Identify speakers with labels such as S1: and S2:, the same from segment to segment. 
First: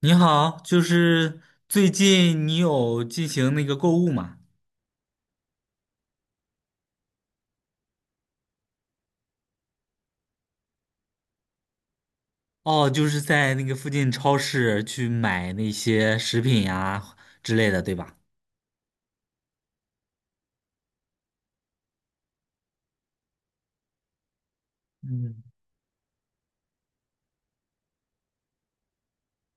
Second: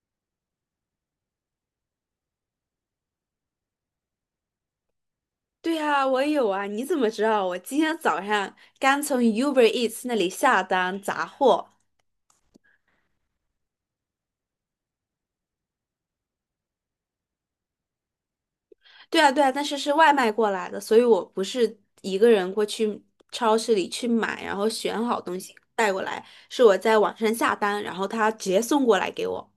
S1: 你好，就是最近你有进行那个购物吗？
S2: 对啊，我有啊，你怎么知道？我今天早上刚从 Uber Eats 那里下单杂货。
S1: 哦，就是在那个附近超市去买那些食品呀之类的，对吧？
S2: 对啊，对啊，但是是外卖过来的，所以我不是一个人过去超市里去买，然后选好东
S1: 嗯，
S2: 西带过来，是我在网上下单，然后他直接送过来给我。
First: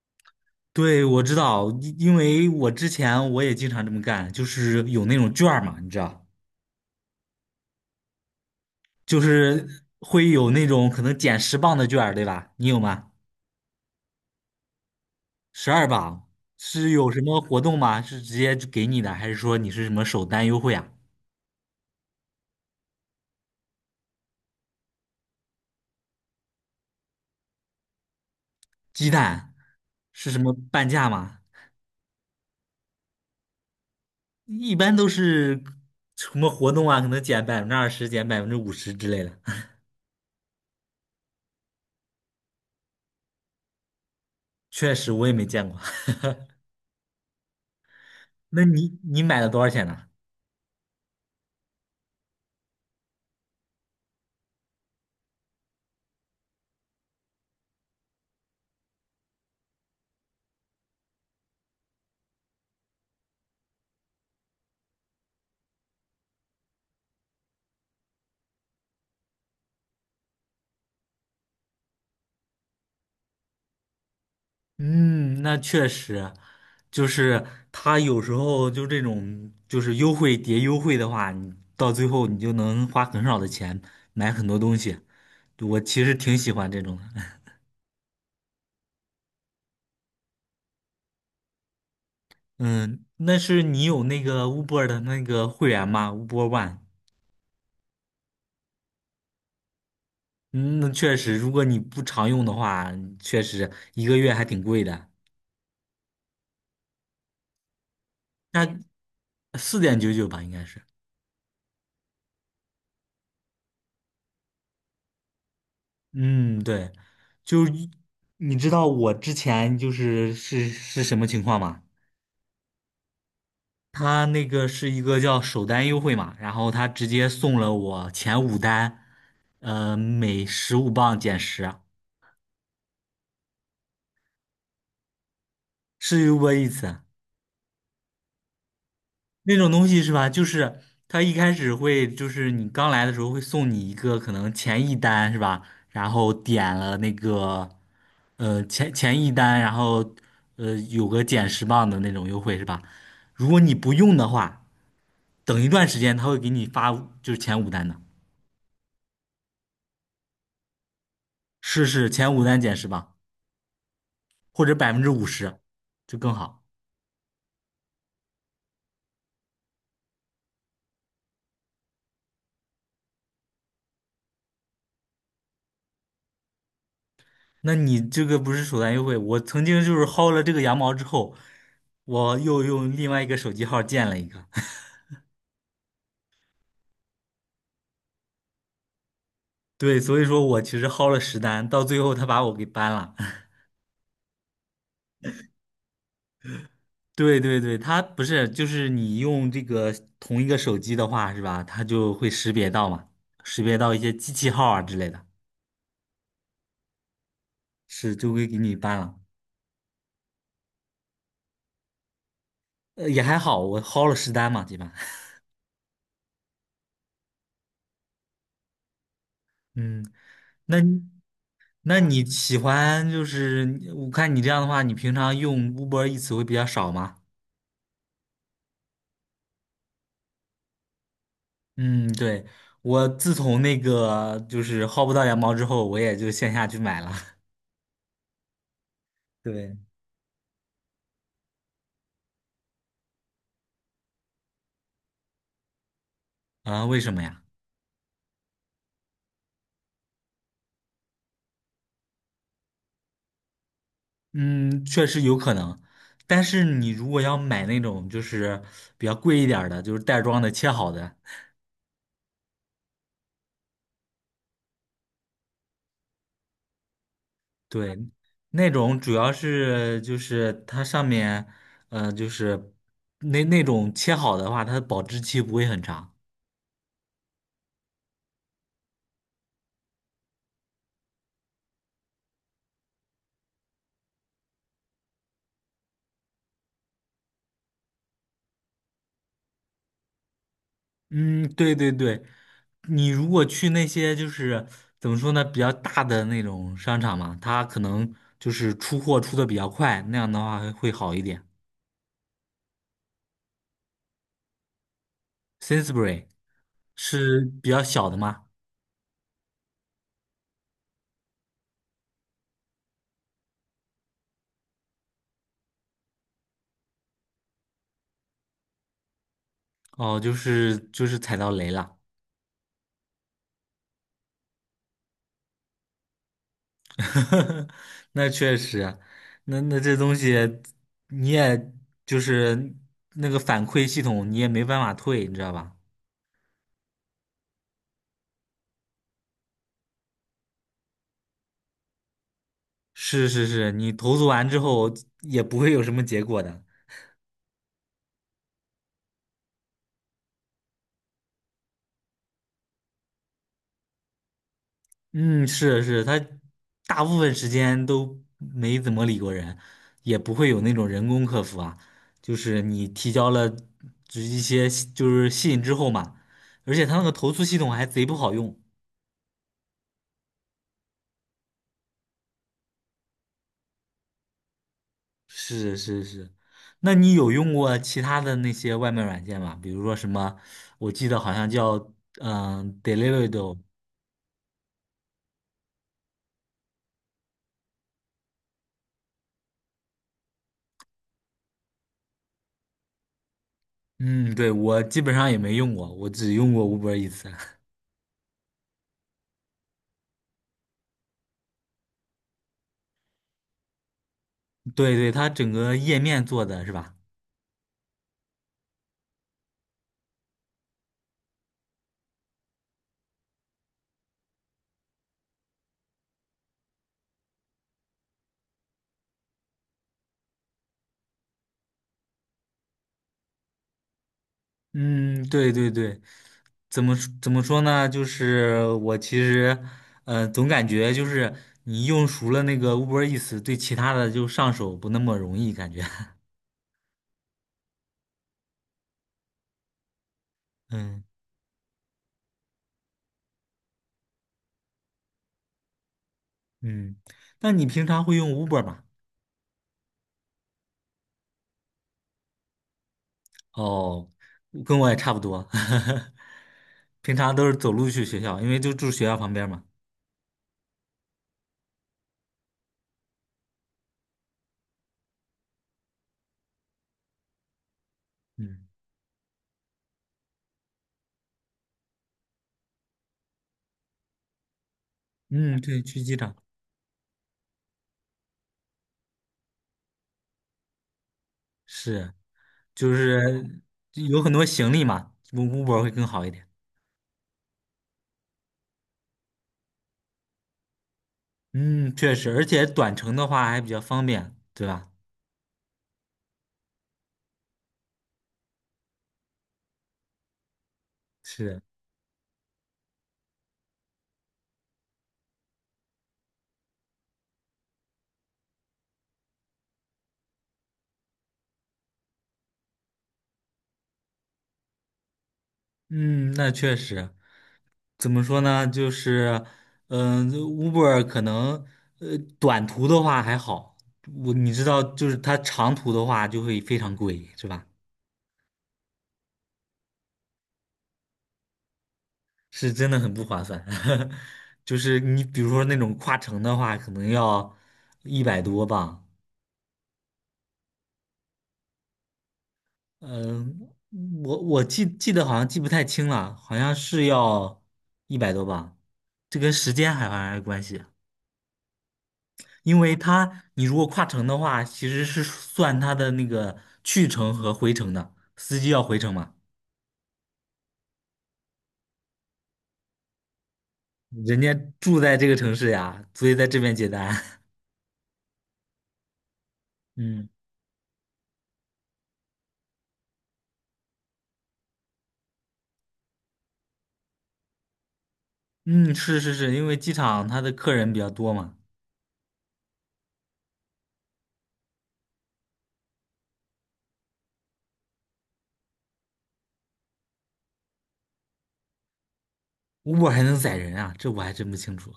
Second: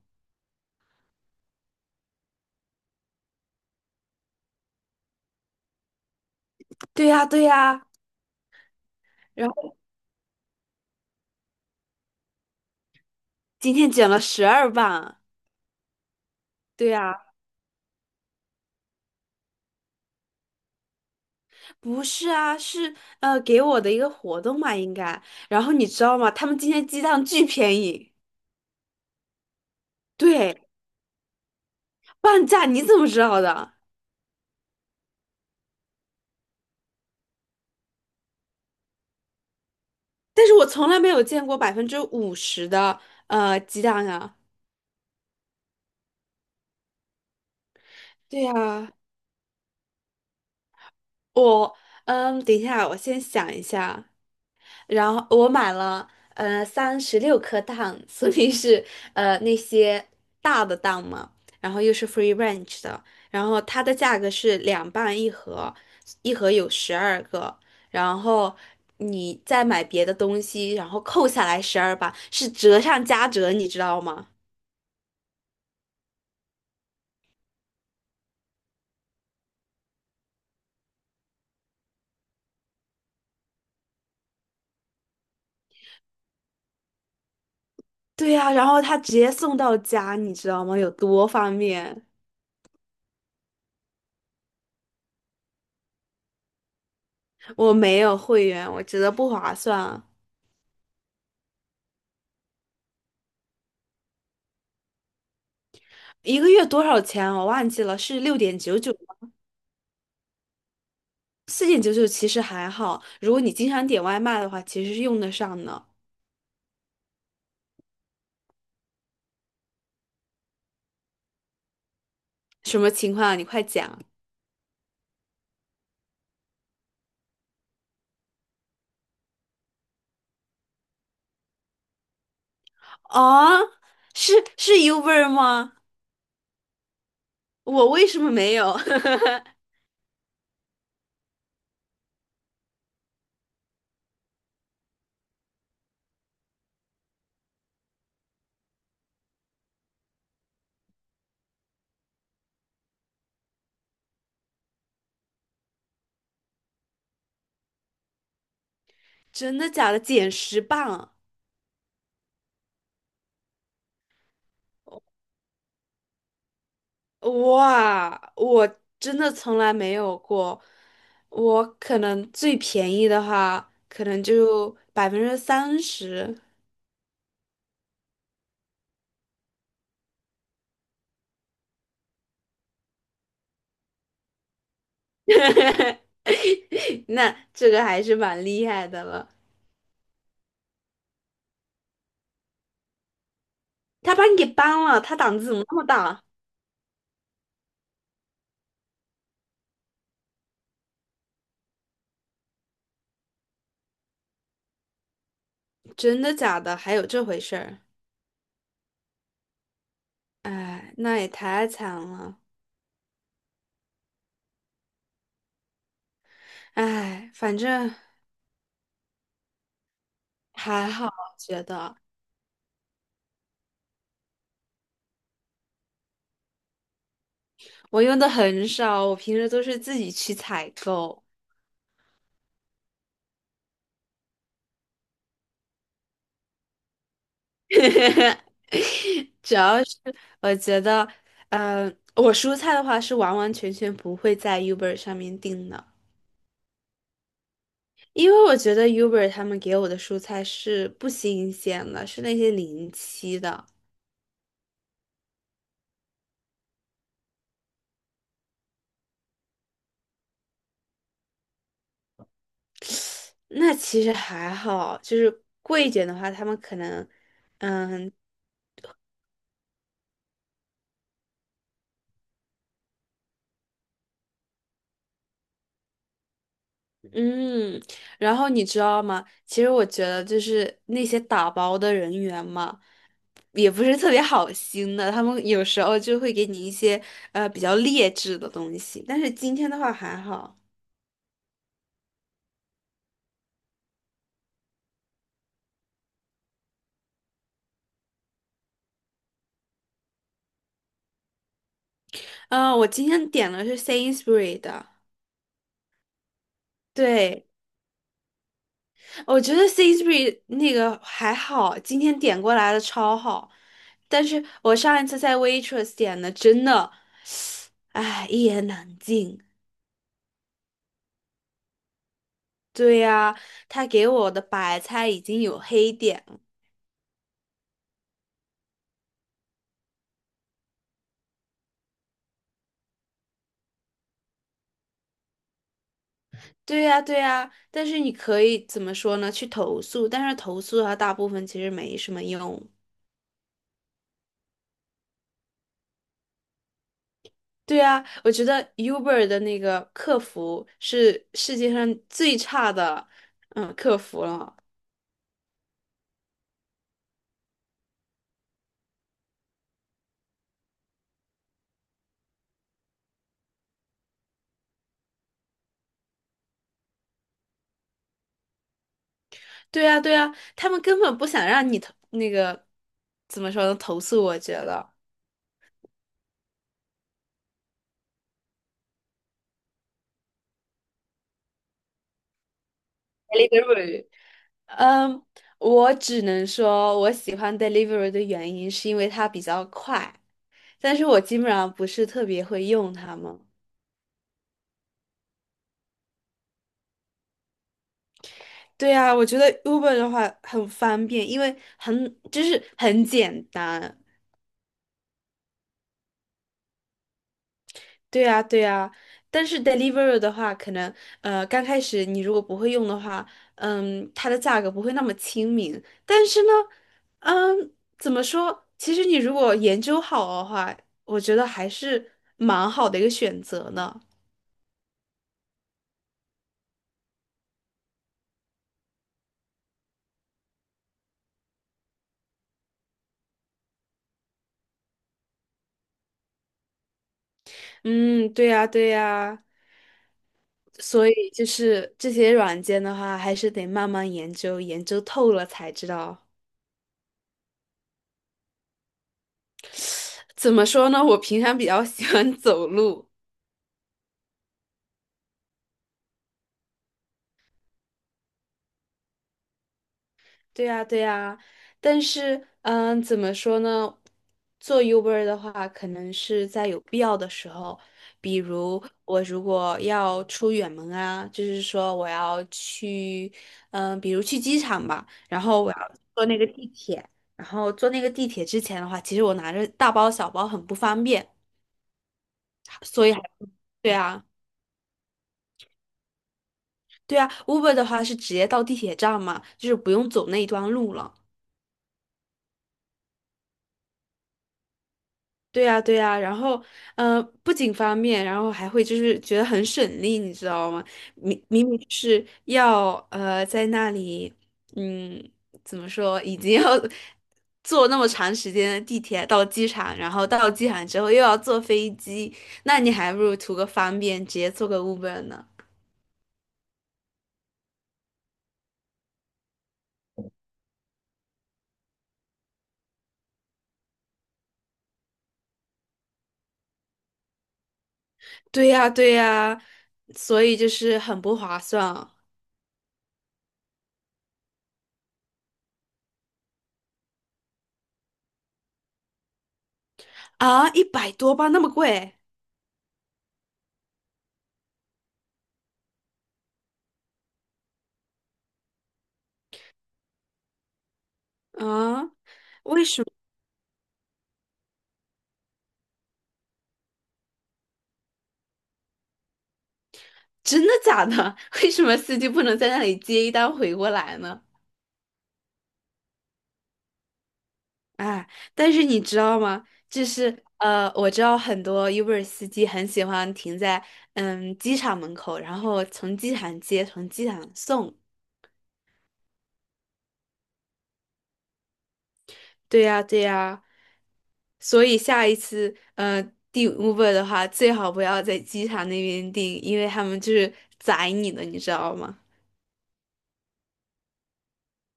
S1: 对，我知道，因为我之前我也经常这么干，就是有那种券儿嘛，你知道，
S2: 对呀，对呀，
S1: 就
S2: 然后
S1: 是会有那种可能减十磅的券儿，对吧？你有吗？
S2: 今天减了十二磅。
S1: 12磅
S2: 对
S1: 是有
S2: 呀，
S1: 什么活动吗？是直接就给你的，还是说你是什么首单优惠啊？
S2: 不是啊，是给我的一个活动嘛，应该。然后你知道吗？他们今天鸡蛋巨便宜。
S1: 鸡蛋是什么
S2: 对。
S1: 半价吗？
S2: 半价你怎么知道的？
S1: 一般都是什么活动啊，可能减20%、减百分之五十之类的。
S2: 但是我从来没有见过50%的鸡蛋啊。
S1: 确实，我也没见过。
S2: 对
S1: 那
S2: 呀，
S1: 你买了多少钱呢？
S2: 我等一下，我先想一下。然后我买了36颗蛋，所以是那些大的蛋嘛，然后又是 free range 的，然后它的价格是两半一盒，一盒有12个，然后。你再买别的东西，然后扣下来十二磅，是折上加折，你知道吗？
S1: 嗯，那确实，就是他有时候就这种就是优惠叠优惠的话，你到最后你就能花很少的钱买很多东西。我其实挺喜欢这种的。
S2: 对呀、然后他直接送到家，你知道吗？有多方便？
S1: 嗯，那是你有那个 Uber 的那个会员吗？Uber One。
S2: 我没有会员，我觉得不划算。
S1: 嗯，那确实，如果你不常用的话，确实一个月还挺贵的，
S2: 一个月多少钱？我忘记了，是六点
S1: 那
S2: 九九
S1: 4.99吧，应该是。
S2: 4.99其实还好，如果你经常点外卖的话，其实是用得上的。
S1: 嗯，对，就你知道我之前就是什么情况吗？
S2: 什么情况啊你快讲
S1: 他那个是一个叫首单优惠嘛，然后他直接送了我前五单，每15磅减十啊，
S2: 啊！是是 Uber 吗？
S1: 是有过一次。
S2: 我为什么没有？
S1: 那种东西是吧？就是他一开始会，就是你刚来的时候会送你一个可能前一单是吧？然后点了那个，前一单，然后有个减十磅的那种优惠是吧？如果你不用的话，等一段时间他会给你发就是前五单的，
S2: 真的假的？减10磅！
S1: 试试前五单减十磅或者百分之五十，就更好。
S2: 哇，我真的从来没有过。我可能最便宜的话，可能就30%。
S1: 那你这个不是首单优惠，我曾经就是薅了这个羊毛之后，我又用另外一个手机号建了一个。
S2: 那这个还是蛮厉害的了。
S1: 对，所以说我其实薅了十单，到最后他把我给 ban 了。
S2: 他把你给搬了，他胆子怎么那么大？
S1: 对对对，他不是，就是你用这个同一个手机的话，是吧？它就会识别到嘛，识别到一些机器号啊之类的，
S2: 真的假的？还有这回事儿？
S1: 是就会给你 ban 了。
S2: 哎，那也太惨了。
S1: 也还好，我薅了十单嘛，基本。
S2: 哎，反正
S1: 嗯，那
S2: 还
S1: 你
S2: 好，我觉得
S1: 那你喜欢就是，我看你这样的话，你平常用 Uber e a 会比较少吗？
S2: 我用的很少，我平时都是自己去采购。
S1: 嗯，对，我自从那个就是薅不到羊毛之后，我也就线下去买了。
S2: 主
S1: 对
S2: 要是我觉得，嗯，我蔬菜的话是完完全全不会在 Uber 上面订的，
S1: 啊，为什么呀？
S2: 因为我觉得 Uber 他们给我的蔬菜是不新鲜的，是那些临期的。
S1: 嗯，确实有可能，但是你如果要买那种就是比较贵一点儿的，就是袋装的切好的，
S2: 那其实还好，就是贵一点的话，他们可能，
S1: 对，
S2: 嗯。
S1: 那种主要是就是它上面，就是那种切好的话，它的保质期不会很长。
S2: 嗯，然后你知道吗？其实我觉得就是那些打包的人员嘛，也不是特别好心的，他们有时候就会给你一些比较劣质的东西。但是今天的话还好，
S1: 嗯，对对对，你如果去那些就是怎么说呢，比较大的那种商场嘛，它可能就是出货出的比较快，那样的话会好一点。
S2: 嗯、我今天点的是 Sainsbury 的，
S1: Sainsbury 是
S2: 对，
S1: 比较小的吗？
S2: 我觉得 Sainsbury 那个还好，今天点过来的超好，但是我上一次在 Waitrose 点的真的，唉，一言难尽。
S1: 哦，就是踩到雷了，
S2: 对呀，他给我的白菜已经有黑点了。
S1: 那确实啊，那这东西你也就是那个反馈系统你也没办法退，你知道吧？
S2: 对呀，对呀，但是你可以怎么说呢？去投诉，但是投诉的话，大部分其实没什么用。
S1: 是是是，你投诉完之后也不会有什么结果的。
S2: 对呀，我觉得 Uber 的那个客服是世界上最差的，客服了。
S1: 嗯，是是，他大部分时间都没怎么理过人，也不会有那种人工客服啊，就是你提交了就是一些就是信之后嘛，而且他那个投诉系统还贼不好用。
S2: 对呀，对呀，他们根本不想让你投那个怎么说呢？投诉，我觉得。
S1: 是是是，那你有用过其他的那些外卖软件吗？比如说什么，我记得好像叫Deliveroo，
S2: Delivery。嗯，我只能说我喜欢 Delivery 的原因是因为它比较快。但是我基本上不是特别会用它们。
S1: 嗯，对，我基本上也没用过，我只用过 Uber 一次。
S2: 对啊，我觉得 Uber 的话很方便，因为很就是很简单。
S1: 对对，它整个页面做的是吧？
S2: 对啊，对啊。但是 Deliveroo 的话，可能刚开始你如果不会用的话，它的价格不会那么亲民。但是呢，嗯，怎么说？其实你如果研究好的话，我觉得还是蛮好的一个选择呢。
S1: 嗯，对对对，怎么说呢？就是我其实，总感觉就是你用熟了那个 Uber e a s 对其他的就上手不那么容易，感觉。
S2: 嗯，对呀，对呀。
S1: 嗯
S2: 所以就是这些软件的话，还是得慢慢研究，研究透了才知道。
S1: 嗯，那你平常会用 Uber 吗？
S2: 怎么说呢？我平常比较 喜欢走路，
S1: 哦，跟我也差不多，平常都是走路去学校，因为就住学校旁边嘛。
S2: 对呀，对呀。但是，怎么说呢？做 Uber 的话，可能是在有必要的时候，比
S1: 嗯
S2: 如我如果要出远门啊，就是说我要去，比如去机场吧，然
S1: 嗯，
S2: 后我
S1: 对，
S2: 要
S1: 去机
S2: 坐
S1: 场
S2: 那个地铁，然后坐那个地铁之前的话，其实我拿着大包小包很不方便。
S1: 是，就
S2: 所以还
S1: 是
S2: 对
S1: 有
S2: 啊，
S1: 很多行李嘛，Uber 会更好一点。
S2: 对啊，Uber 的话是直接到地铁站嘛，就是不用走那一段路了。
S1: 嗯，确实，而且短程的话还比较方便，对吧？
S2: 对呀，对呀，然后，不仅方便，然后还会就是觉得很省力，你知道吗？明
S1: 是，
S2: 明明是要在那里，嗯，怎么说，已经要 坐那么长时间的地铁到机场，然后到机场之后又要坐飞机，那你还不如图个方便，直接坐个 Uber 呢。
S1: 嗯，那确实，怎么说呢？就是，Uber 可能，短途的话还好，我你知道，就是它长途的话就会非常贵，是吧？
S2: 对呀，对呀，所以就是很不划算。
S1: 是真的很不划算，就是你比如说那种跨城的话，可能要一百多吧。
S2: 啊，一百多吧，那么贵
S1: 嗯、我记得好像记不太清了，好像是要一百多吧。这跟时间还好像有关系，
S2: 啊？
S1: 因
S2: 为
S1: 为
S2: 什么？
S1: 他你如果跨城的话，其实是算他的那个去程和回程的，司机要回程嘛，
S2: 真的假的？为什么司机不能在那里接一单回过来
S1: 人
S2: 呢？
S1: 家住在这个城市呀，所以在这边接单。
S2: 哎，但是你知道吗？就
S1: 嗯
S2: 是我知道很多 Uber 司机很喜欢停在机场门口，然后从机场接，从机场送。
S1: 嗯，是是是，因为机场他的客人比较多嘛。
S2: 对呀，对呀。所以下一次订 Uber 的话，最好不要在机场那边订，因为他们就是宰你的，你知道吗？
S1: 我还能宰人啊？这我还真不清楚。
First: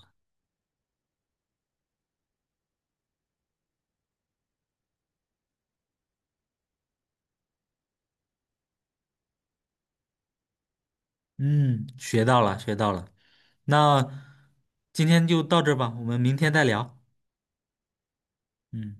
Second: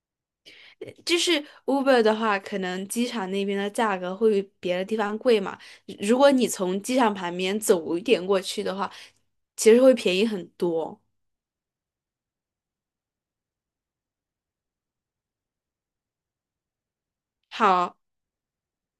S2: 就是 Uber 的话，可能机场那边的价格会比别的地方贵嘛。如果你从机场旁边走一点过去的话，其实会便宜很多。
S1: 嗯，学到了，学到了。那今天就到这儿吧，我们明天再聊。
S2: 好，
S1: 嗯。